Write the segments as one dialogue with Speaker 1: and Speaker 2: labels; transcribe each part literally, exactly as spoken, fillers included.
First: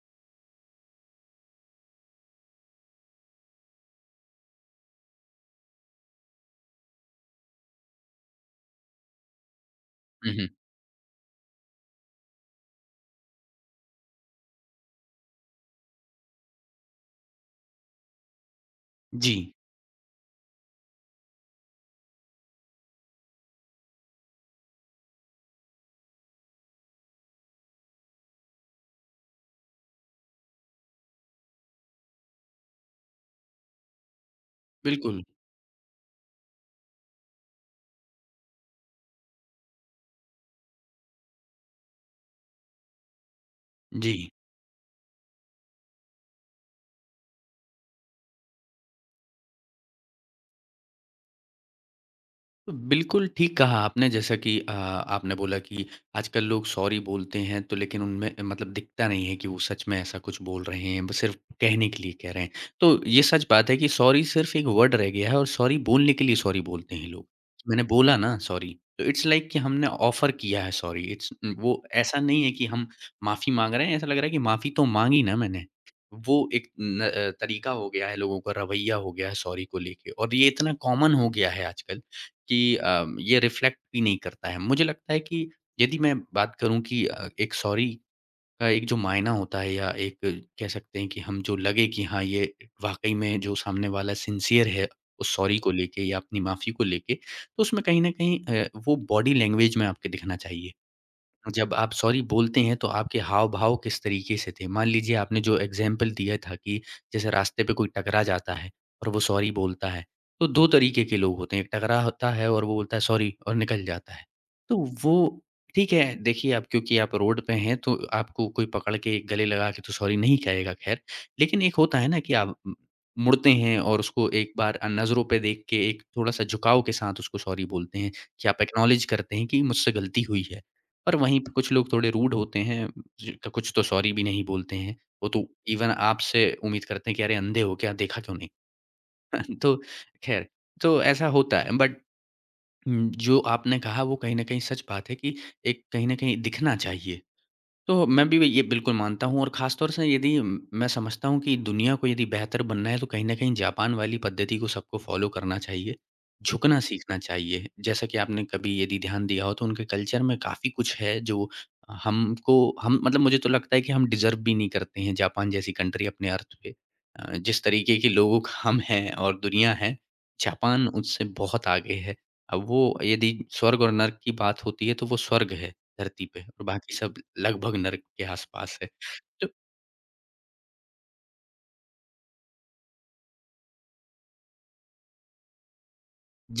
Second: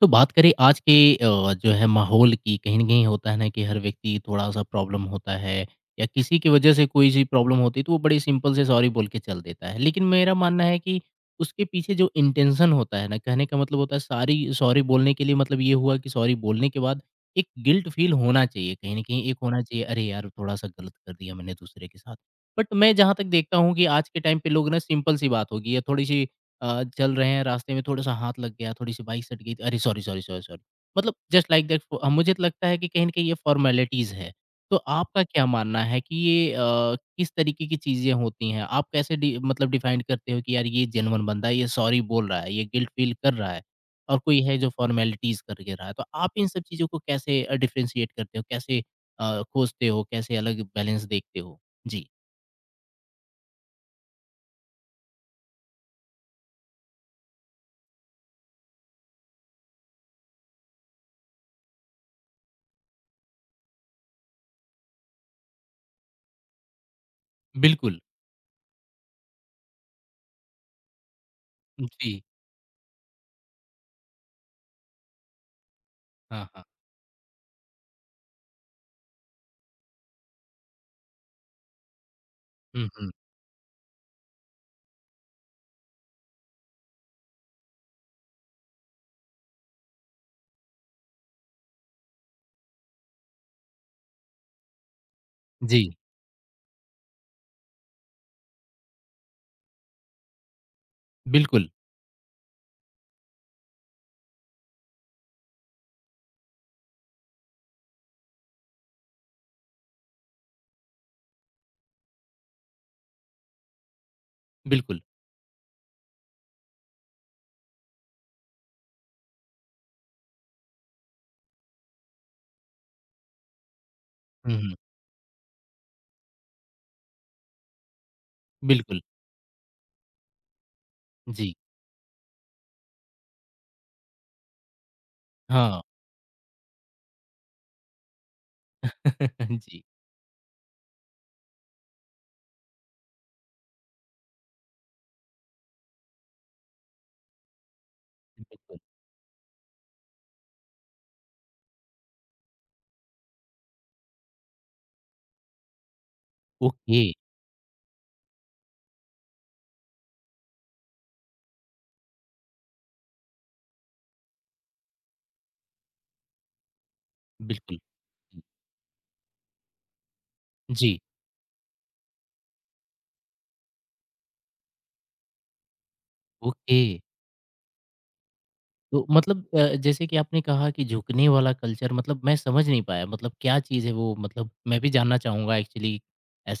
Speaker 1: तो बात करें आज के अ, जो है माहौल की कहीं न कहीं होता है ना कि हर व्यक्ति थोड़ा-सा प्रॉब्लम होता है या किसी की वजह से कोई-सी प्रॉब्लम होती है तो वो बड़े सिंपल से सॉरी बोल के चल देता है। लेकिन
Speaker 2: हुँ,
Speaker 1: मेरा
Speaker 2: हुँ।
Speaker 1: मानना है कि उसके पीछे जो इंटेंशन होता है ना कहने का मतलब होता है सारी सॉरी बोलने के लिए मतलब ये हुआ कि सॉरी बोलने के बाद एक गिल्ट फ़ील होना चाहिए कहीं न कहीं एक
Speaker 2: जी,
Speaker 1: होना चाहिए अरे यार थोड़ा-सा गलत कर दिया मैंने दूसरे के साथ। बट मैं जहाँ तक देखता हूँ कि आज के टाइम पे लोग ना सिंपल सी बात होगी या थोड़ी-सी अ, चल रहे हैं रास्ते में थोड़ा-सा हाथ लग गया, थोड़ी-सी बाइक सट गई, अरे सॉरी, सॉरी, सॉरी, सॉरी। मतलब जस्ट लाइक दैट, अ, मुझे तो लगता है कि कहीं न कहीं ये फ़ॉर्मेलिटीज़ है। तो
Speaker 2: बिल्कुल,
Speaker 1: आपका क्या मानना है कि ये अ, किस तरीके की चीज़ें होती हैं? आप कैसे डि मतलब डिफाइन करते हो कि यार ये जेन्युइन बंदा है, ये सॉरी बोल रहा है, ये गिल्ट फ़ील कर रहा है
Speaker 2: जी।
Speaker 1: और कोई है जो फ़ॉर्मेलिटीज़ करके रहा है। तो आप इन सब चीज़ों को कैसे अ, डिफरेंशिएट करते हो? कैसे अ, खोजते हो? कैसे अलग बैलेंस देखते हो? जी।
Speaker 2: तो बिल्कुल, ठीक कहा आपने जैसा कि अ, आपने बोला कि आजकल लोग सॉरी बोलते हैं तो लेकिन उनमें मतलब दिखता नहीं है कि वो सच में ऐसा कुछ बोल रहे हैं, वो सिर्फ़ कहने के लिए कह रहे हैं। तो ये सच बात है कि सॉरी सिर्फ़ एक वर्ड रह गया है और सॉरी बोलने के लिए सॉरी बोलते हैं लोग। मैंने
Speaker 1: बिल्कुल।
Speaker 2: बोला ना सॉरी, तो इट्स लाइक कि हमने ऑफ़र किया है सॉरी इट्स वो ऐसा
Speaker 1: जी।
Speaker 2: नहीं है कि हम माफ़ी माँग रहे हैं, ऐसा लग रहा है कि माफ़ी तो माँगी ना मैंने। वो
Speaker 1: हाँ, हाँ।
Speaker 2: एक न अ, तरीका हो गया है लोगों का, रवैया हो गया है सॉरी को लेके और ये इतना कॉमन हो गया है आजकल कि
Speaker 1: हुँ,
Speaker 2: अ,
Speaker 1: हुँ।
Speaker 2: ये रिफ्लेक्ट भी नहीं करता है। मुझे लगता है कि यदि मैं बात करूँ कि अ, एक सॉरी का एक जो मायना होता है या एक कह सकते हैं कि हम जो लगे कि हाँ, ये वाक़ई में जो सामने वाला सिंसियर है उस सॉरी को
Speaker 1: जी,
Speaker 2: लेके या अपनी माफ़ी को लेके, तो उसमें कहीं न कहीं अ, वो बॉडी लैंग्वेज में आपके दिखना चाहिए।
Speaker 1: बिल्कुल।
Speaker 2: जब आप सॉरी बोलते हैं तो आपके हाव-भाव किस तरीके से थे? मान लीजिए आपने जो एग्ज़ाम्पल दिया था कि जैसे रास्ते पे कोई टकरा जाता है और वो सॉरी बोलता है, तो दो तरीके के लोग होते हैं, एक टकरा होता है और वो बोलता है सॉरी और निकल जाता है। तो
Speaker 1: बिल्कुल।
Speaker 2: वो ठीक है, देखिए आप क्योंकि आप रोड पे हैं तो आपको कोई पकड़ के गले लगा के तो सॉरी नहीं कहेगा ख़ैर, लेकिन एक होता है ना कि आप उम, मुड़ते हैं और उसको एक
Speaker 1: हुँ, हुँ।
Speaker 2: बार अ, नज़रों पे देख के एक थोड़ा-सा झुकाव के साथ उसको सॉरी बोलते हैं कि आप
Speaker 1: बिल्कुल,
Speaker 2: एक्नॉलेज करते हैं कि मुझसे गलती हुई है। पर वहीं पे
Speaker 1: जी।
Speaker 2: कुछ लोग थोड़े रूड होते हैं, ज तो कुछ तो सॉरी भी नहीं बोलते हैं। वो तो
Speaker 1: हाँ,
Speaker 2: इवन आपसे उम्मीद करते हैं कि अरे अंधे हो क्या, देखा क्यों नहीं? तो
Speaker 1: जी,
Speaker 2: ख़ैर, तो ऐसा होता है बट उम, जो आपने कहा वो कहीं न कहीं सच बात है कि एक कहीं न कहीं दिखना चाहिए। तो मैं भी ये
Speaker 1: बिल्कुल।
Speaker 2: बिल्कुल मानता हूँ और ख़ास तौर से यदि मैं समझता हूँ कि दुनिया को यदि बेहतर बनना है तो कहीं न कहीं जापान वाली पद्धति को सबको फ़ॉलो करना चाहिए, झुकना
Speaker 1: ओके,
Speaker 2: सीखना चाहिए। जैसा कि आपने कभी यदि ध्यान दिया हो तो उनके कल्चर में काफ़ी कुछ है जो हमको हम मतलब मुझे तो लगता है कि हम डिज़र्व भी नहीं करते हैं जापान जैसी कंट्री अपने अर्थ पे। अ, जिस
Speaker 1: बिल्कुल।
Speaker 2: तरीके के लोग हम हैं और दुनिया है, जापान
Speaker 1: जी,
Speaker 2: उससे बहुत आगे है। अब वो यदि स्वर्ग और नर्क की बात होती है तो वो स्वर्ग है। धरती पे और
Speaker 1: ओके।
Speaker 2: बाकी सब लगभग नर्क के आसपास है।
Speaker 1: तो मतलब
Speaker 2: तो
Speaker 1: अ, जैसे कि आपने कहा कि झुकने वाला कल्चर मतलब मैं समझ नहीं पाया मतलब क्या चीज़ है वो? मतलब मैं भी जानना चाहूँगा एक्चुअली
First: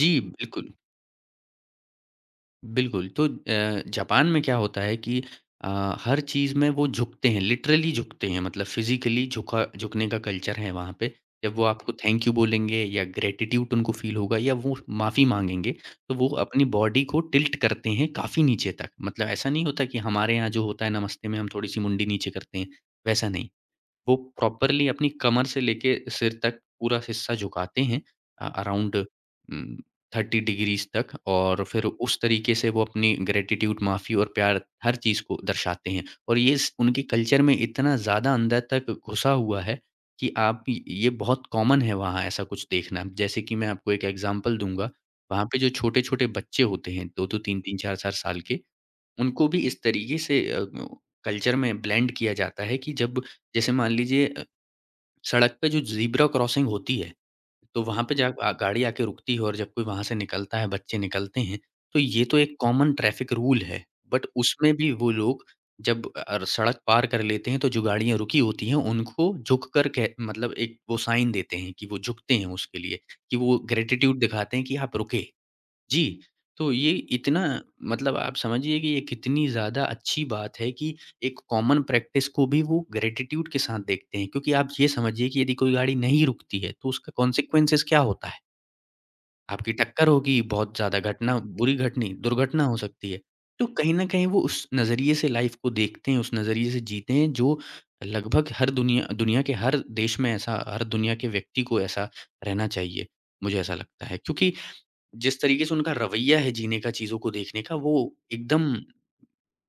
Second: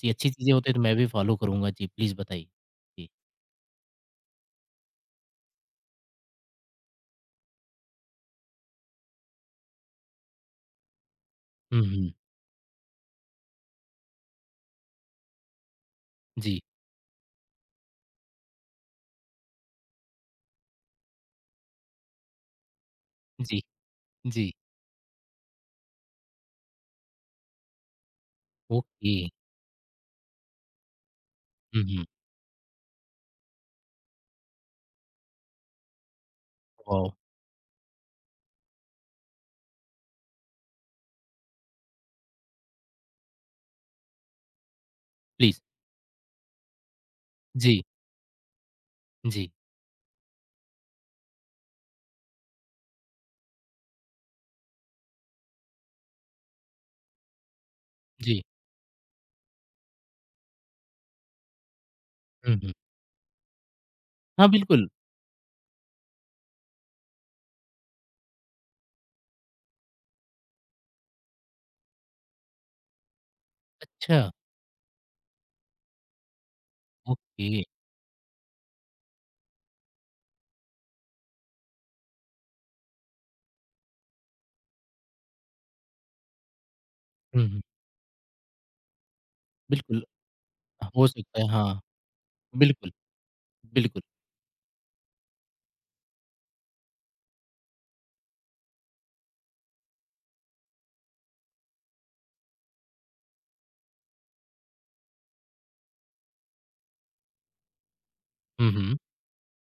Speaker 2: जी,
Speaker 1: अच्छी चीज़ें होती
Speaker 2: बिल्कुल,
Speaker 1: हैं तो मैं भी फ़ॉलो करूँगा। जी, प्लीज़ बताइए?
Speaker 2: बिल्कुल।
Speaker 1: जी।
Speaker 2: तो अ, जापान में क्या होता है कि अ, हर चीज़ में वो झुकते हैं, लिटरली झुकते हैं मतलब फिज़िकली झुका झुकने का कल्चर है वहाँ पे। जब वो
Speaker 1: हुँ,
Speaker 2: आपको
Speaker 1: हुँ।
Speaker 2: थैंक यू बोलेंगे या ग्रैटिट्यूड उनको फ़ील होगा या वो माफ़ी माँगेंगे, तो वो
Speaker 1: जी,
Speaker 2: अपनी बॉडी को टिल्ट करते हैं काफ़ी नीचे तक। मतलब ऐसा नहीं होता कि हमारे यहाँ जो होता है नमस्ते में हम थोड़ी-सी मुंडी नीचे करते हैं, वैसा नहीं।
Speaker 1: जी,
Speaker 2: वो
Speaker 1: जी।
Speaker 2: प्रॉपरली अपनी कमर से लेके सिर तक पूरा हिस्सा झुकाते हैं अ, अराउंड
Speaker 1: ओके।
Speaker 2: उम, तीस डिग्रीज़ तक और
Speaker 1: हुँ,
Speaker 2: फिर
Speaker 1: हुँ।
Speaker 2: उस तरीके से वो अपनी ग्रैटिट्यूड, माफ़ी और प्यार हर चीज़ को दर्शाते हैं। और ये स उनके
Speaker 1: वॉव!
Speaker 2: कल्चर में इतना ज़्यादा अंदर तक घुसा हुआ है कि आप य ये बहुत कॉमन है वहाँ ऐसा कुछ देखना। जैसे कि मैं आपको एक एग्ज़ाम्पल दूँगा, वहाँ पे
Speaker 1: प्लीज़।
Speaker 2: जो छोटे-छोटे बच्चे होते हैं दो दो, तीन तीन,
Speaker 1: जी,
Speaker 2: चार चार साल के उनको
Speaker 1: जी,
Speaker 2: भी इस तरीके से अ, ग कल्चर में ब्लेंड किया जाता है कि जब जैसे मान लीजिए अ, सड़क पे जो ज़ीब्रा क्रॉसिंग होती है, तो वहाँ पे जा
Speaker 1: जी।
Speaker 2: अ, गाड़ी आके रुकती है और जब कोई वहाँ से निकलता है, बच्चे निकलते हैं, तो ये तो
Speaker 1: हुँ,
Speaker 2: एक
Speaker 1: हुँ।
Speaker 2: कॉमन ट्रैफ़िक रूल है। बट
Speaker 1: हाँ,
Speaker 2: उसमें
Speaker 1: बिल्कुल।
Speaker 2: भी वो लोग जब अ अ, सड़क पार कर लेते हैं, तो जो गाड़ियाँ रुकी होती हैं, उनको झुक कर कह मतलब एक वो साइन देते हैं कि वो झुकते हैं उसके लिए, कि वो ग्रैटिट्यूड
Speaker 1: अच्छा,
Speaker 2: दिखाते हैं कि आप रुके। जी, तो ये इतना
Speaker 1: ओके।
Speaker 2: मतलब आप समझिए कि ये कितनी ज़्यादा अच्छी बात है कि एक कॉमन प्रैक्टिस को भी वो ग्रैटिट्यूड के साथ देखते हैं। क्योंकि आप ये समझिए कि यदि कोई गाड़ी नहीं रुकती है, तो उसका
Speaker 1: हुँ, हुँ।
Speaker 2: कॉन्सेक्वेंसेस क्या होता है? आपकी
Speaker 1: बिल्कुल।
Speaker 2: टक्कर होगी, बहुत ज़्यादा
Speaker 1: हो
Speaker 2: घटना
Speaker 1: सकता है,
Speaker 2: बुरी
Speaker 1: हाँ।
Speaker 2: घटनी दुर्घटना हो
Speaker 1: बिल्कुल,
Speaker 2: सकती है। तो कहीं
Speaker 1: बिल्कुल।
Speaker 2: न कहीं वो उस नज़रिए से लाइफ़ को देखते हैं, उस नज़रिए से जीते हैं जो लगभग हर दुनिया दुनिया के हर देश में ऐसा हर दुनिया के व्यक्ति को ऐसा रहना चाहिए, मुझे ऐसा लगता है। क्योंकि जिस तरीके से उनका रवैया है जीने का, चीज़ों को देखने का, वो
Speaker 1: हुँ,
Speaker 2: एकदम
Speaker 1: हुँ।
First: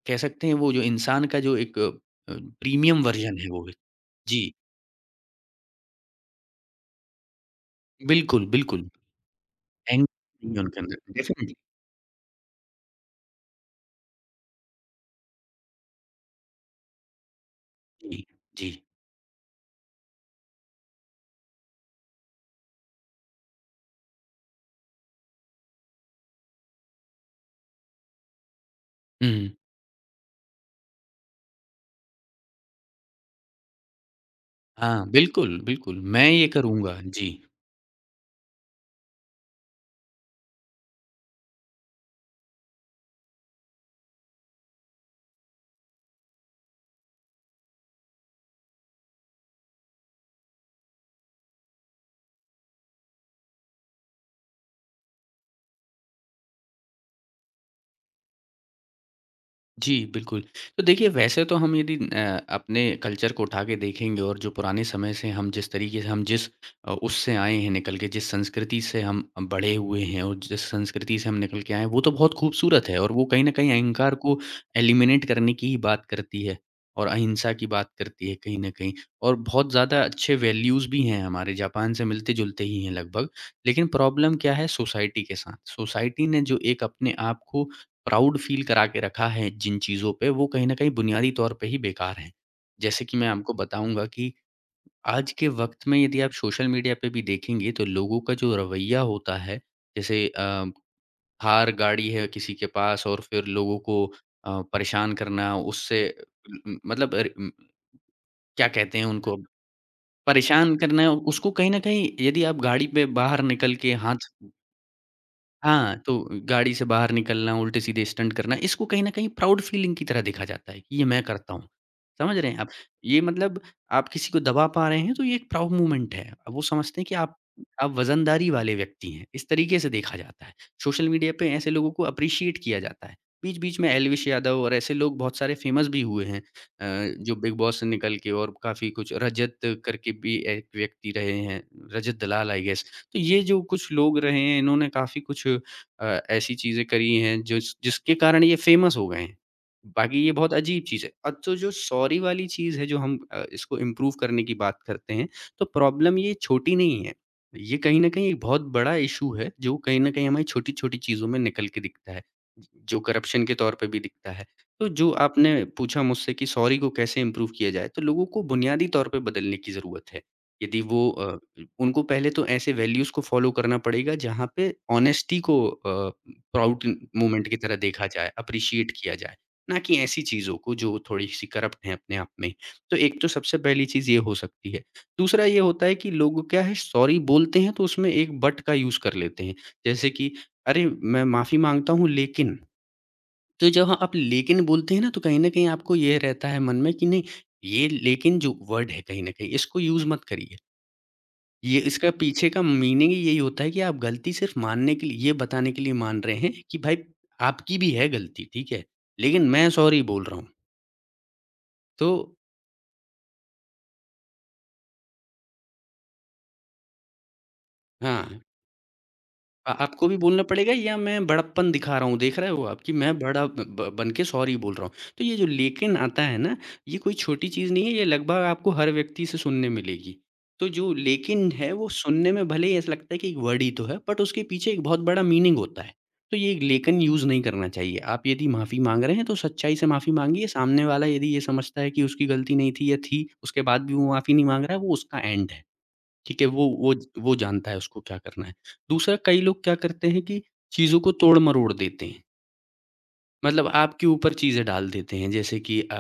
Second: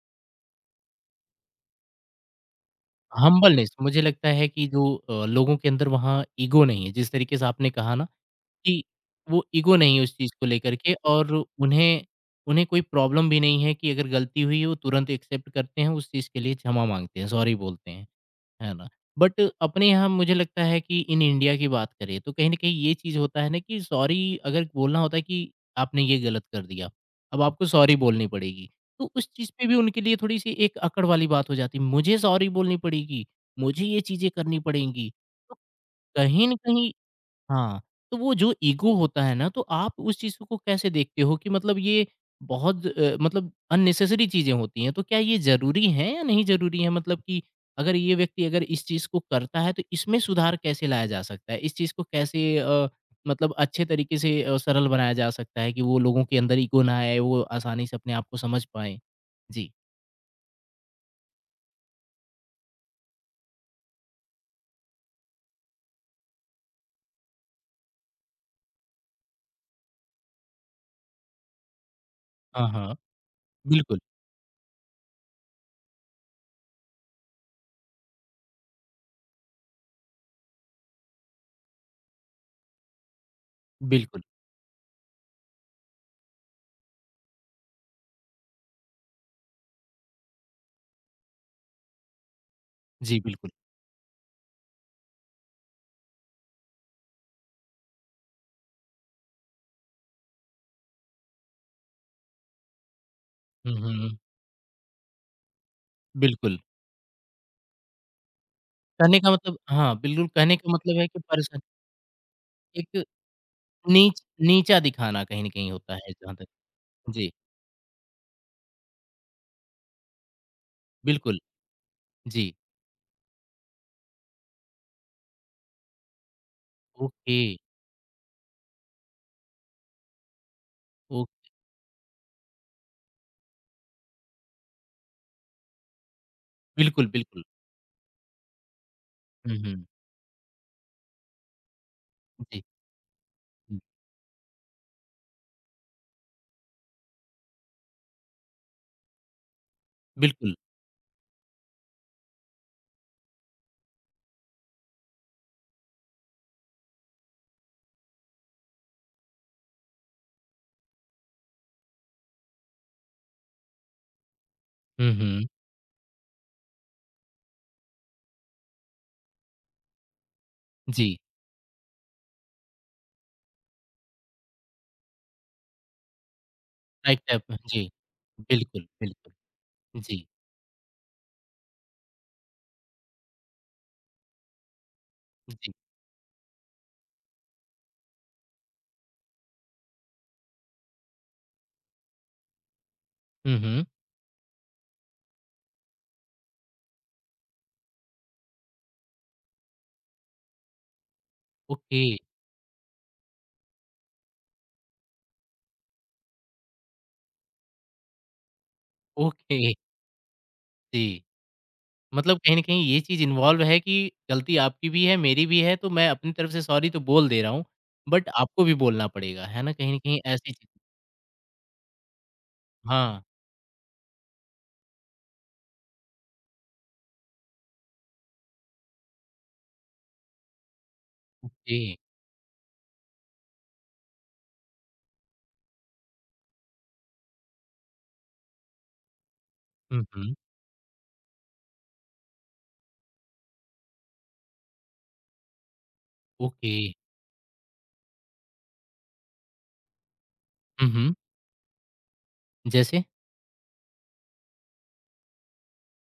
Speaker 2: कह सकते हैं वो जो इंसान का जो एक अ, प्रीमियम वर्ज़न है वो
Speaker 1: हम्बलनेस
Speaker 2: एक।
Speaker 1: मुझे लगता
Speaker 2: जी,
Speaker 1: है कि जो अ, लोगों के अंदर वहाँ ईगो नहीं है, जिस तरीके से आपने कहा ना
Speaker 2: बिल्कुल,
Speaker 1: कि
Speaker 2: बिल्कुल।
Speaker 1: वो ईगो नहीं
Speaker 2: एंग
Speaker 1: है उस चीज़ को
Speaker 2: नहीं है
Speaker 1: लेकर
Speaker 2: उनके
Speaker 1: के
Speaker 2: अंदर,
Speaker 1: और
Speaker 2: डेफ़िनिटली।
Speaker 1: उन्हें उन्हें कोई प्रॉब्लम भी नहीं है कि अगर गलती हुई है, वो तुरंत एक्सेप्ट करते हैं, उस चीज़ के लिए क्षमा माँगते हैं, सॉरी बोलते हैं।
Speaker 2: जी, जी।
Speaker 1: है ना? बट अपने यहाँ मुझे लगता है कि इन इंडिया की बात करें तो कहीं न कहीं ये चीज़ होता है ना कि सॉरी अगर बोलना होता है कि आपने ये गलत कर दिया, अब आपको सॉरी बोलनी पड़ेगी। तो उस
Speaker 2: हुँ,
Speaker 1: चीज़
Speaker 2: हुँ।
Speaker 1: पे भी उनके लिए थोड़ी-सी एक अकड़ वाली बात हो जाती है, मुझे सॉरी बोलनी पड़ेगी, मुझे ये चीज़ें करनी
Speaker 2: हाँ,
Speaker 1: पड़ेंगी। तो
Speaker 2: बिल्कुल, बिल्कुल। मैं ये
Speaker 1: कहीं न कहीं
Speaker 2: करूँगा। जी।
Speaker 1: हाँ, तो वो जो ईगो होता है ना, तो आप उस चीज़ को कैसे देखते हो कि मतलब ये बहुत अ, मतलब अननेसेसरी चीज़ें होती हैं, तो क्या ये ज़रूरी हैं या नहीं ज़रूरी हैं? मतलब कि अगर ये व्यक्ति अगर इस चीज़ को करता है, तो इसमें सुधार कैसे लाया जा सकता है? इस चीज़ को कैसे अ, मतलब अच्छे तरीके से अ, सरल बनाया जा सकता है कि वो लोगों के अंदर ईगो ना आए, वो आसानी से अपने आप को समझ पाएँ? जी।
Speaker 2: जी, बिल्कुल। तो देखिए वैसे तो हम यदि अ, अपने कल्चर को उठा के देखेंगे और जो पुराने समय से हम जिस तरीके से हम जिस अ, उससे आए हैं निकल के, जिस संस्कृति से हम बड़े हुए हैं और जिस संस्कृति से हम निकल के आए हैं, वो तो बहुत
Speaker 1: हाँ,
Speaker 2: खूबसूरत
Speaker 1: हाँ।
Speaker 2: है और वो कहीं न कहीं
Speaker 1: बिल्कुल,
Speaker 2: अहंकार को एलिमिनेट करने की ही बात करती है और अहिंसा की बात करती है कहीं न कहीं और बहुत ज़्यादा अच्छे वैल्यूज़ भी हैं हमारे, जापान से मिलते-जुलते ही हैं लगभग। लेकिन
Speaker 1: बिल्कुल।
Speaker 2: प्रॉब्लम क्या है? सोसाइटी के साथ। सोसाइटी ने जो एक अपने आप को प्राउड फील करा के रखा है जिन चीज़ों पे, वो कहीं न कहीं बुनियादी तौर पे ही बेकार हैं। जैसे कि
Speaker 1: जी,
Speaker 2: मैं
Speaker 1: बिल्कुल।
Speaker 2: आपको बताऊँगा कि आज के वक़्त में यदि आप सोशल मीडिया पे भी देखेंगे तो लोगों का जो रवैया होता है, जैसे अ, थार गाड़ी है किसी के पास और फिर
Speaker 1: हुँ,
Speaker 2: लोगों को
Speaker 1: हुँ।
Speaker 2: अ, परेशान करना उससे
Speaker 1: बिल्कुल।
Speaker 2: उम, मतलब अर उम, क्या कहते हैं
Speaker 1: कहने का
Speaker 2: उनको?
Speaker 1: मतलब हाँ, बिल्कुल कहने का
Speaker 2: परेशान
Speaker 1: मतलब है
Speaker 2: करना
Speaker 1: कि
Speaker 2: उसको
Speaker 1: पर्सन
Speaker 2: कहीं न कहीं यदि आप गाड़ी
Speaker 1: एक
Speaker 2: पे बाहर निकल के
Speaker 1: नीच
Speaker 2: हाथ
Speaker 1: नीचा दिखाना कहीं न कहीं होता
Speaker 2: हाँ,
Speaker 1: है
Speaker 2: तो
Speaker 1: जहाँ तक
Speaker 2: गाड़ी से बाहर
Speaker 1: जी,
Speaker 2: निकलना, उल्टे-सीधे स्टंट करना, इसको कहीं न कहीं प्राउड फीलिंग की तरह देखा जाता है कि ये मैं
Speaker 1: बिल्कुल,
Speaker 2: करता हूँ। समझ रहे
Speaker 1: जी।
Speaker 2: हैं आप? ये मतलब आप किसी को दबा पा रहे हैं तो ये एक प्राउड मूवमेंट है। अब वो समझते हैं कि आप
Speaker 1: ओके,
Speaker 2: आप वज़नदारी वाले व्यक्ति हैं, इस तरीके से देखा जाता है। सोशल मीडिया पे
Speaker 1: ओके,
Speaker 2: ऐसे लोगों को एप्रिशिएट किया जाता है। बीच-बीच में एल्विश यादव और ऐसे लोग बहुत सारे फेमस भी हुए हैं
Speaker 1: बिल्कुल,
Speaker 2: अ, जो
Speaker 1: बिल्कुल।
Speaker 2: बिग बॉस से निकल के और काफ़ी कुछ रजत
Speaker 1: हुँ, हुँ।
Speaker 2: करके भी एक व्यक्ति रहे हैं, रजत दलाल आई
Speaker 1: जी,
Speaker 2: गेस। तो ये जो
Speaker 1: हुँ,
Speaker 2: कुछ लोग रहे हैं इन्होंने काफ़ी कुछ अ, ऐसी चीज़ें करी हैं जिस जिसके कारण ये फ़ेमस हो गए हैं। बाकी ये बहुत
Speaker 1: बिल्कुल।
Speaker 2: अजीब चीज़ है। अब तो जो सॉरी वाली चीज़ है जो हम अ, इसको इम्प्रूव करने की बात करते हैं तो प्रॉब्लम ये छोटी नहीं है। ये कहीं न कहीं एक बहुत बड़ा इश्यू है जो कहीं न कहीं हमारी छोटी-छोटी चीज़ों में निकल के दिखता है। जो करप्शन के तौर पे भी दिखता है। तो जो
Speaker 1: हुँ, हुँ।
Speaker 2: आपने पूछा मुझसे कि सॉरी को कैसे इम्प्रूव किया जाए, तो लोगों को बुनियादी तौर पे बदलने की ज़रूरत है। यदि वो
Speaker 1: जी,
Speaker 2: अ, उनको पहले तो ऐसे वैल्यूज़ को फ़ॉलो करना पड़ेगा जहाँ पे ऑनेस्टी को uh, proud
Speaker 1: right
Speaker 2: movement
Speaker 1: type
Speaker 2: की तरह
Speaker 1: जी,
Speaker 2: देखा जाए,
Speaker 1: बिल्कुल,
Speaker 2: एप्रिशिएट किया
Speaker 1: बिल्कुल।
Speaker 2: जाए, ना कि ऐसी
Speaker 1: जी,
Speaker 2: चीज़ों को जो थोड़ी-सी करप्ट हैं अपने आप में। तो एक तो सबसे पहली चीज़ ये हो सकती है। दूसरा ये
Speaker 1: जी।
Speaker 2: होता है कि लोग क्या है सॉरी बोलते हैं तो उसमें एक बट का यूज़ कर लेते हैं। जैसे कि अरे! मैं माफ़ी माँगता हूँ लेकिन,
Speaker 1: हुँ,
Speaker 2: तो
Speaker 1: हुँ।
Speaker 2: जब आप लेकिन बोलते हैं ना तो कहीं न कहीं आपको ये रहता है मन में कि नहीं, ये लेकिन जो वर्ड है कहीं न कहीं इसको यूज़ मत करिए। ये
Speaker 1: ओके,
Speaker 2: इसका पीछे का मीनिंग ही यही होता है कि आप गलती सिर्फ़ मानने के लिए ये बताने के लिए मान रहे हैं कि भाई आपकी भी है गलती, ठीक है? लेकिन
Speaker 1: ओके,
Speaker 2: मैं सॉरी बोल रहा हूँ।
Speaker 1: जी।
Speaker 2: तो
Speaker 1: मतलब कहीं न कहीं ये चीज़ इन्वॉल्व है कि गलती आपकी भी है, मेरी भी है, तो मैं अपनी तरफ से सॉरी तो बोल दे रहा हूँ, बट
Speaker 2: हाँ,
Speaker 1: आपको भी बोलना पड़ेगा, है
Speaker 2: अ,
Speaker 1: ना? कहीं न
Speaker 2: आपको भी
Speaker 1: कहीं
Speaker 2: बोलना
Speaker 1: ऐसी चीज़
Speaker 2: पड़ेगा या मैं बड़प्पन दिखा रहा हूँ, देख रहे हो आप कि मैं
Speaker 1: हाँ,
Speaker 2: बड़ा ब ब बन के सॉरी बोल रहा हूँ। तो ये जो लेकिन आता है ना, ये कोई छोटी चीज़ नहीं है, ये लगभग आपको हर व्यक्ति से सुनने मिलेगी। तो जो लेकिन है
Speaker 1: ओके।
Speaker 2: वो सुनने में भले ही ऐसा लगता है कि एक वर्ड ही तो है, बट उसके पीछे एक बहुत बड़ा मीनिंग होता है। तो ये लेकिन यूज़ नहीं करना चाहिए। आप यदि माफ़ी माँग रहे हैं तो सच्चाई से
Speaker 1: हुँ,
Speaker 2: माफ़ी
Speaker 1: हुँ।
Speaker 2: माँगिए, सामने वाला यदि ये समझता है कि उसकी गलती नहीं थी या थी, उसके बाद भी वो माफ़ी नहीं माँग रहा है, वो उसका एंड है। ठीक है, वो
Speaker 1: ओके।
Speaker 2: वो ज वो जानता है उसको क्या करना है। दूसरा कई लोग क्या करते हैं कि
Speaker 1: हुँ,
Speaker 2: चीज़ों को
Speaker 1: हुँ।
Speaker 2: तोड़-मरोड़ देते हैं।
Speaker 1: जैसे?
Speaker 2: मतलब आपके ऊपर चीज़ें डाल देते हैं जैसे कि अ,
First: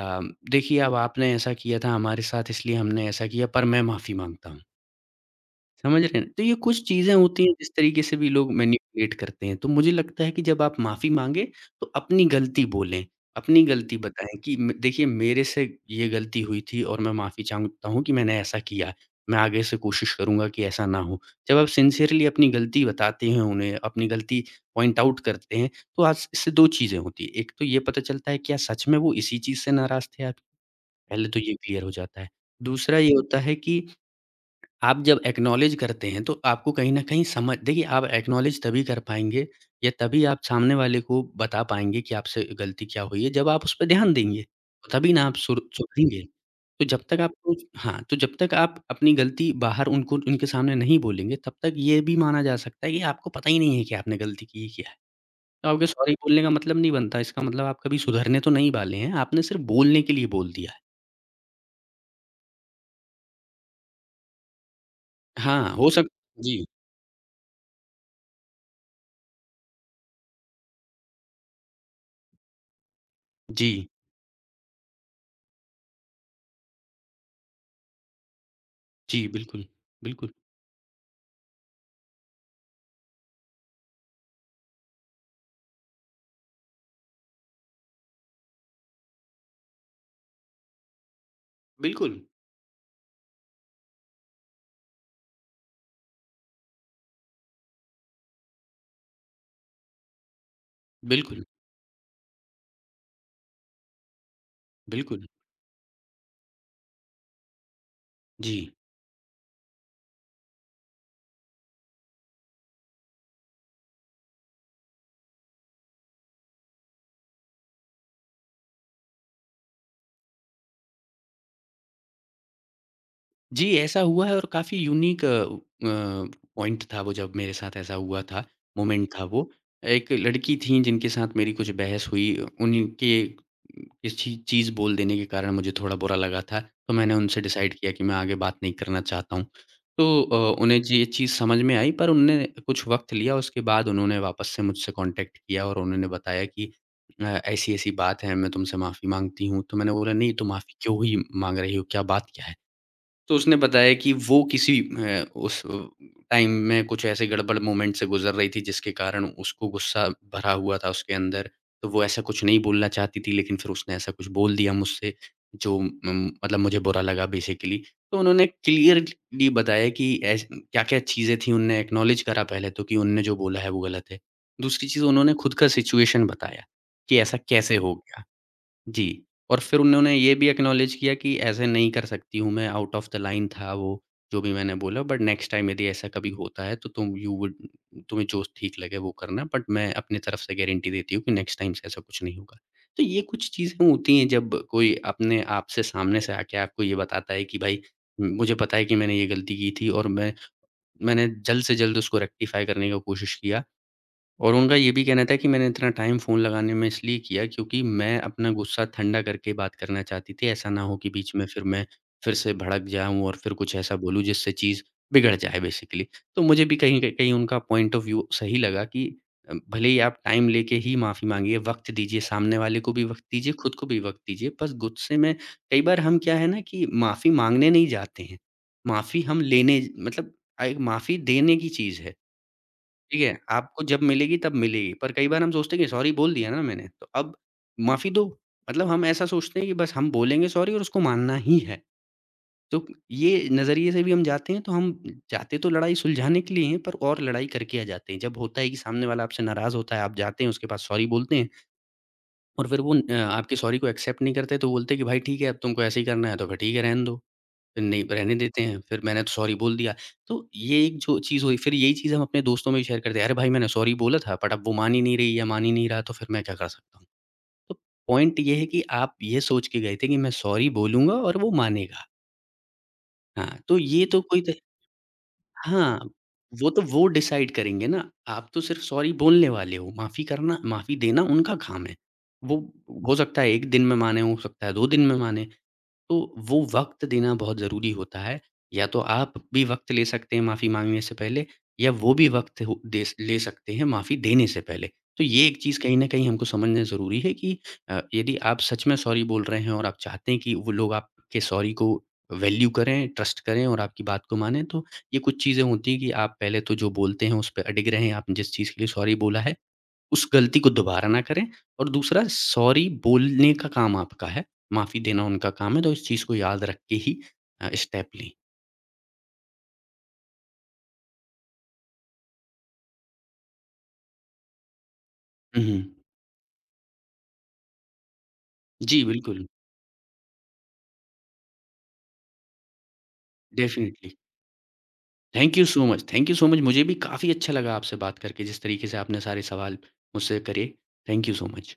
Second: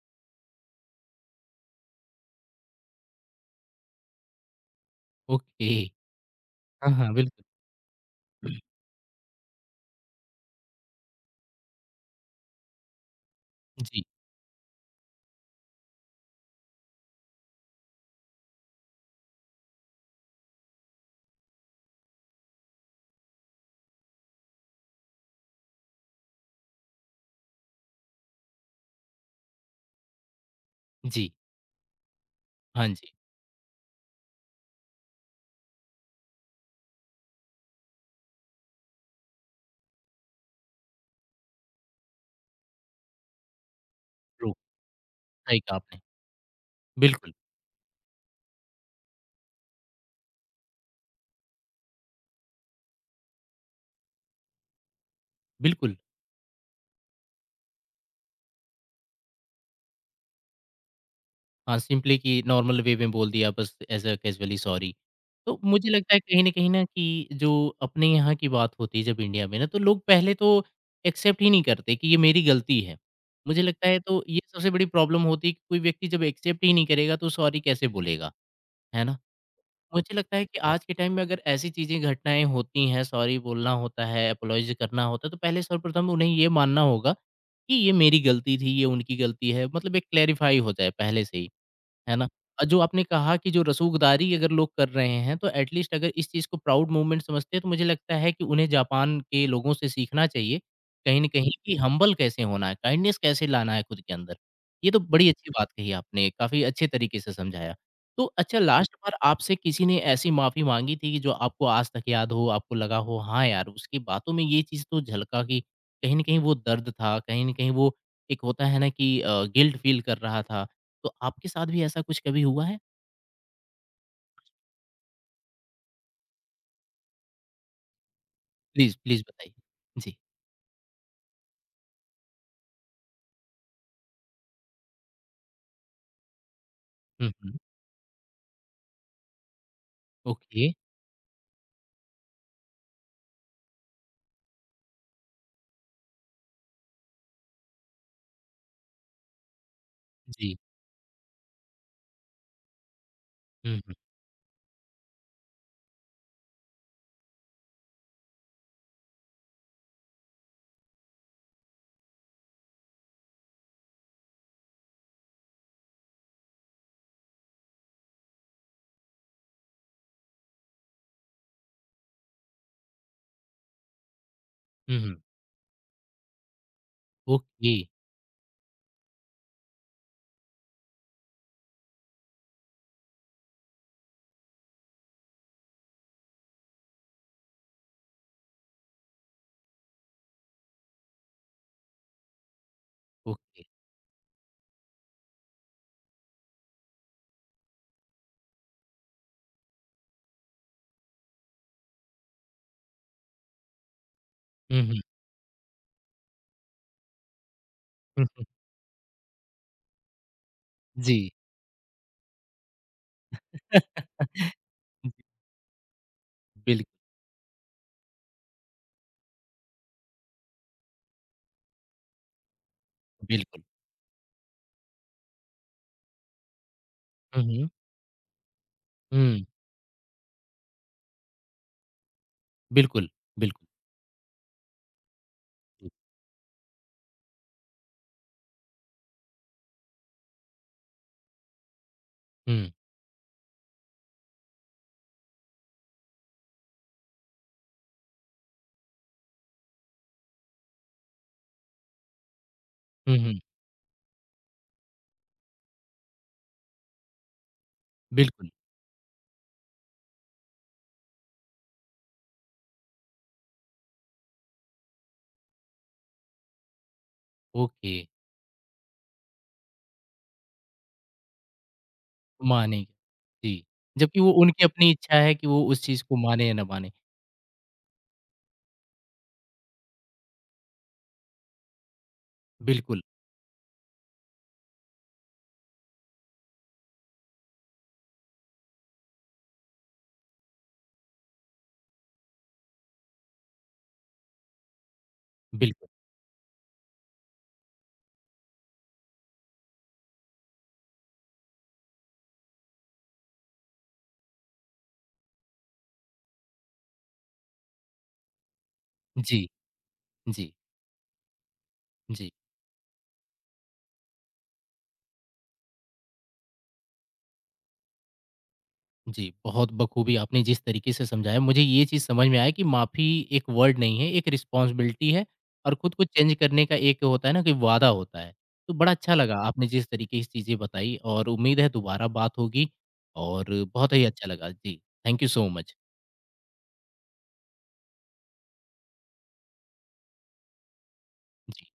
Speaker 2: देखिए अब आपने ऐसा किया था हमारे साथ इसलिए हमने ऐसा किया पर मैं माफ़ी माँगता हूँ।
Speaker 1: ओके।
Speaker 2: समझ रहे हैं। तो ये कुछ
Speaker 1: हाँ,
Speaker 2: चीज़ें
Speaker 1: हाँ,
Speaker 2: होती
Speaker 1: बिल्कुल।
Speaker 2: हैं जिस तरीके से भी लोग मैनिपुलेट करते हैं। तो मुझे लगता है कि जब आप माफ़ी माँगे तो अपनी गलती बोलें, अपनी गलती
Speaker 1: जी,
Speaker 2: बताएँ कि म देखिए मेरे से ये गलती हुई थी और मैं माफ़ी चाहता हूँ कि मैंने ऐसा किया। मैं आगे से कोशिश करूँगा कि ऐसा ना हो। जब आप सिंसियरली अपनी गलती बताते हैं उन्हें, अपनी गलती पॉइंट आउट करते हैं तो आज इससे दो चीज़ें होती हैं। एक तो ये पता चलता है क्या सच में वो इसी चीज़ से नाराज़ थे आप? पहले
Speaker 1: जी।
Speaker 2: तो ये क्लियर हो जाता है।
Speaker 1: हाँ
Speaker 2: दूसरा ये
Speaker 1: जी,
Speaker 2: होता है कि आप जब एक्नॉलेज करते हैं, तो आपको कहीं न कहीं समझ देखिए आप एक्नॉलेज तभी कर पाएँगे या तभी आप सामने वाले को बता पाएँगे कि आपसे गलती क्या हुई है, जब आप उस पे ध्यान देंगे,
Speaker 1: ट्रू,
Speaker 2: तो तभी ना आप
Speaker 1: सही
Speaker 2: सुर
Speaker 1: कहा आपने।
Speaker 2: सुधरेंगे। तो जब तक
Speaker 1: बिल्कुल,
Speaker 2: आपको हाँ, तो जब तक आप अपनी गलती बाहर उनको उनके सामने नहीं बोलेंगे, तब तक ये भी माना जा सकता है कि आपको पता ही नहीं है कि आपने गलती की है क्या है। तो आपके
Speaker 1: बिल्कुल।
Speaker 2: सॉरी बोलने का मतलब नहीं बनता, इसका मतलब आप कभी सुधरने तो नहीं वाले हैं, आपने सिर्फ़ बोलने के लिए बोल दिया है।
Speaker 1: हाँ, सिंपली कि नॉर्मल वे में बोल दिया बस ऐज़ अ कैज़ुअली सॉरी। तो
Speaker 2: हाँ, हो
Speaker 1: मुझे
Speaker 2: सक
Speaker 1: लगता है कहीं न
Speaker 2: जी,
Speaker 1: कहीं ना कि जो अपने यहाँ की बात होती है जब इंडिया में ना तो लोग पहले तो एक्सेप्ट ही नहीं करते कि ये मेरी गलती है। मुझे
Speaker 2: जी,
Speaker 1: लगता है तो ये सबसे बड़ी प्रॉब्लम होती है कि कोई व्यक्ति जब एक्सेप्ट ही नहीं करेगा तो सॉरी कैसे बोलेगा, है ना?
Speaker 2: जी, बिल्कुल,
Speaker 1: मुझे
Speaker 2: बिल्कुल,
Speaker 1: लगता है कि आज के टाइम में अगर ऐसी चीज़ें घटनाएँ होती हैं, सॉरी बोलना होता है, एपोलॉजी करना होता है, तो पहले सर्वप्रथम उन्हें ये मानना होगा कि ये मेरी गलती थी, ये उनकी गलती है। मतलब एक क्लैरिफ़ाई हो जाए पहले से ही। है
Speaker 2: बिल्कुल।
Speaker 1: ना? और जो आपने कहा कि जो रसूखदारी अगर लोग कर रहे हैं, तो एट लीस्ट अगर इस चीज़ को प्राउड मूवमेंट समझते हैं, तो मुझे लगता है कि उन्हें जापान के लोगों से सीखना चाहिए, कहीं न
Speaker 2: बिल्कुल,
Speaker 1: कहीं कि हम्बल कैसे होना है, काइंडनेस कैसे लाना है खुद के अंदर। ये तो
Speaker 2: बिल्कुल।
Speaker 1: बड़ी अच्छी बात कही आपने, काफ़ी अच्छे तरीके से समझाया। तो
Speaker 2: जी।
Speaker 1: अच्छा लास्ट बार आपसे किसी ने ऐसी माफ़ी माँगी थी कि जो आपको आज तक याद हो, आपको लगा हो हाँ यार, उसकी बातों में ये चीज़ तो झलका कि कहीं न कहीं वो दर्द था, कहीं न कहीं वो एक होता है ना कि अ, गिल्ट फ़ील कर रहा था तो आपके साथ भी ऐसा कुछ कभी हुआ है?
Speaker 2: जी, ऐसा हुआ है और काफ़ी यूनिक अ, पॉइंट था वो जब मेरे साथ ऐसा हुआ था,
Speaker 1: प्लीज़,
Speaker 2: मोमेंट था
Speaker 1: प्लीज़
Speaker 2: वो।
Speaker 1: बताइए?
Speaker 2: एक
Speaker 1: जी।
Speaker 2: लड़की थीं जिनके साथ मेरी कुछ बहस हुई, उनके किसी चीज़ बोल देने के कारण मुझे थोड़ा बुरा लगा था, तो मैंने
Speaker 1: हुँ,
Speaker 2: उनसे
Speaker 1: हुँ।
Speaker 2: डिसाइड किया कि मैं आगे बात नहीं करना चाहता हूँ। तो अ,
Speaker 1: ओके।
Speaker 2: उन्हें जी ये चीज़ समझ में आई पर उनने कुछ वक़्त लिया, उसके बाद उन्होंने वापस से मुझसे कॉन्टैक्ट किया और उन्होंने बताया कि अ, ऐसी-ऐसी बात है, मैं तुमसे माफ़ी माँगती हूँ। तो मैंने बोला, "नहीं, तो
Speaker 1: जी।
Speaker 2: माफ़ी क्यों ही माँग रही हो, क्या बात क्या है?" तो उसने
Speaker 1: हुँ,
Speaker 2: बताया
Speaker 1: हुँ।
Speaker 2: कि वो किसी अ, उस टाइम में कुछ ऐसे गड़बड़ मोमेंट से गुज़र रही थी जिसके कारण उसको गुस्सा भरा हुआ था उसके अंदर। तो वो ऐसा कुछ नहीं बोलना चाहती थी लेकिन फिर उसने ऐसा कुछ बोल दिया मुझसे जो उम, मतलब मुझे बुरा लगा बेसिकली। तो उन्होंने क्लियरली बताया कि ऐस क्या-क्या चीज़ें थी उन्होंने एक्नॉलेज करा पहले तो कि उन्होंने जो बोला है वो गलत है। दूसरी
Speaker 1: हुँ,
Speaker 2: चीज़
Speaker 1: हुँ।
Speaker 2: उन्होंने खुद का सिचुएशन बताया कि ऐसा कैसे
Speaker 1: ओके,
Speaker 2: हो गया। जी, और फिर उन्होंने ये भी एक्नॉलेज किया कि ऐसे नहीं कर सकती हूँ मैं, आउट ऑफ द लाइन था वो, जो भी मैंने बोला बट नेक्स्ट टाइम यदि ऐसा कभी होता है तो तुम यू वुड तुम्हें जो ठीक लगे वो करना बट मैं अपनी तरफ से गारंटी देती हूँ कि नेक्स्ट टाइम से ऐसा कुछ नहीं होगा। तो ये कुछ
Speaker 1: ओके।
Speaker 2: चीज़ें होती हैं जब कोई अपने आप से सामने से आके आपको ये बताता है कि भाई मुझे पता है कि मैंने ये गलती की थी और मैं मैंने जल्द से जल्द उसको रेक्टिफ़ाई करने का कोशिश किया। और उनका
Speaker 1: हुँ,
Speaker 2: ये
Speaker 1: हुँ।
Speaker 2: भी कहना था कि मैंने इतना टाइम फ़ोन लगाने में इसलिए किया क्योंकि मैं
Speaker 1: हुँ, हुँ।
Speaker 2: अपना गुस्सा ठंडा करके बात करना चाहती थी। ऐसा ना हो कि
Speaker 1: जी।
Speaker 2: बीच में फिर मैं फिर से भड़क जाऊँ और फिर कुछ ऐसा बोलूँ जिससे चीज़
Speaker 1: जी,
Speaker 2: बिगड़ जाए बेसिकली। तो मुझे भी
Speaker 1: बिल्कुल,
Speaker 2: कहीं क कहीं उनका पॉइंट ऑफ व्यू सही लगा कि अ, भले ही आप टाइम लेके ही माफ़ी माँगिए, वक़्त दीजिए, सामने वाले को भी वक़्त दीजिए,
Speaker 1: बिल्कुल।
Speaker 2: खुद को भी वक़्त दीजिए। बस गुस्से में कई बार हम क्या है ना कि माफ़ी
Speaker 1: हुँ,
Speaker 2: माँगने
Speaker 1: हुँ।
Speaker 2: नहीं जाते हैं, माफ़ी हम
Speaker 1: हुँ,
Speaker 2: लेने मतलब अ, एक माफ़ी देने की चीज़ है।
Speaker 1: बिल्कुल,
Speaker 2: ठीक है?
Speaker 1: बिल्कुल।
Speaker 2: आपको जब मिलेगी तब मिलेगी, पर कई बार हम सोचते हैं कि
Speaker 1: जी।
Speaker 2: सॉरी बोल दिया ना मैंने, तो अब माफ़ी दो। मतलब हम ऐसा सोचते हैं कि बस हम बोलेंगे सॉरी और उसको मानना ही है।
Speaker 1: हुँ।
Speaker 2: तो ये नज़रिए से भी हम जाते हैं, तो हम जाते तो लड़ाई सुलझाने के लिए हैं, पर और लड़ाई करके आ जाते हैं। जब होता है कि सामने वाला आपसे नाराज़ होता है, आप जाते हैं उसके पास सॉरी बोलते हैं और फिर वो अ,
Speaker 1: हुँ, हुँ।
Speaker 2: आपके सॉरी को एक्सेप्ट नहीं करते, तो बोलते हैं कि भाई ठीक है, अब तुमको ऐसे ही करना है, तो फिर ठीक है, रहने दो। नहीं, रहने
Speaker 1: बिल्कुल।
Speaker 2: देते हैं, फिर मैंने तो सॉरी बोल दिया। तो ये एक जो चीज़ हुई, फिर यही चीज़ हम अपने दोस्तों में भी शेयर करते हैं, "अरे भाई! मैंने सॉरी बोला था, बट अब वो मान ही नहीं रही या मान ही नहीं रहा, तो फिर मैं क्या कर सकता हूँ?" तो
Speaker 1: ओके,
Speaker 2: पॉइंट ये है कि आप ये सोच के गए थे कि मैं सॉरी बोलूँगा और वो मानेगा।
Speaker 1: मानेंगे।
Speaker 2: हाँ,
Speaker 1: जी।
Speaker 2: तो ये
Speaker 1: जबकि
Speaker 2: तो
Speaker 1: वो
Speaker 2: कोई त
Speaker 1: उनकी अपनी इच्छा है कि वो उस
Speaker 2: हाँ,
Speaker 1: चीज़ को माने या ना
Speaker 2: वो तो
Speaker 1: माने।
Speaker 2: वो डिसाइड करेंगे ना, आप तो सिर्फ़ सॉरी बोलने वाले हो, माफ़ी करना माफ़ी देना उनका काम है। वो
Speaker 1: बिल्कुल,
Speaker 2: हो सकता है एक दिन में माने, हो सकता है दो दिन में माने। तो वो वक़्त देना बहुत ज़रूरी होता है। या तो आप भी वक़्त ले सकते हैं माफ़ी माँगने से पहले या वो भी वक़्त हो दे स ले सकते हैं माफ़ी देने से पहले। तो ये एक चीज़
Speaker 1: बिल्कुल।
Speaker 2: कहीं न कहीं हमको समझना ज़रूरी है कि अ, यदि आप सच में सॉरी बोल रहे हैं और आप चाहते हैं कि वो लोग आपके सॉरी को वैल्यू करें, ट्रस्ट करें और आपकी बात को मानें, तो ये कुछ चीज़ें होती हैं कि आप पहले तो जो बोलते हैं उस पे अडिग रहें, आपने जिस चीज़ के लिए सॉरी बोला
Speaker 1: जी,
Speaker 2: है। उस
Speaker 1: जी,
Speaker 2: गलती को दोबारा ना करें और दूसरा
Speaker 1: जी।
Speaker 2: सॉरी बोलने का काम आपका है, माफ़ी देना उनका काम है, तो इस चीज़ को याद रख के ही अ, स्टेप लें।
Speaker 1: जी, बहुत बखूबी आपने जिस तरीके से समझाया, मुझे ये चीज़ समझ में आया कि माफ़ी एक वर्ड नहीं है, एक रिस्पॉन्सिबिलिटी है
Speaker 2: हुँ,
Speaker 1: और
Speaker 2: हुँ।
Speaker 1: खुद को चेंज करने का एक होता है ना कि वादा होता है। तो बड़ा
Speaker 2: जी,
Speaker 1: अच्छा लगा
Speaker 2: बिल्कुल,
Speaker 1: आपने जिस तरीके की चीज़ें बताई और उम्मीद है दोबारा बात होगी और बहुत ही
Speaker 2: डेफ़िनिटली।
Speaker 1: अच्छा लगा। जी, thank you so
Speaker 2: thank you
Speaker 1: much.
Speaker 2: So much, thank you so much. मुझे भी काफ़ी अच्छा लगा आपसे बात करके, जिस तरीके से आपने सारे सवाल मुझसे करे। थैंक यू सो
Speaker 1: जी।
Speaker 2: मच।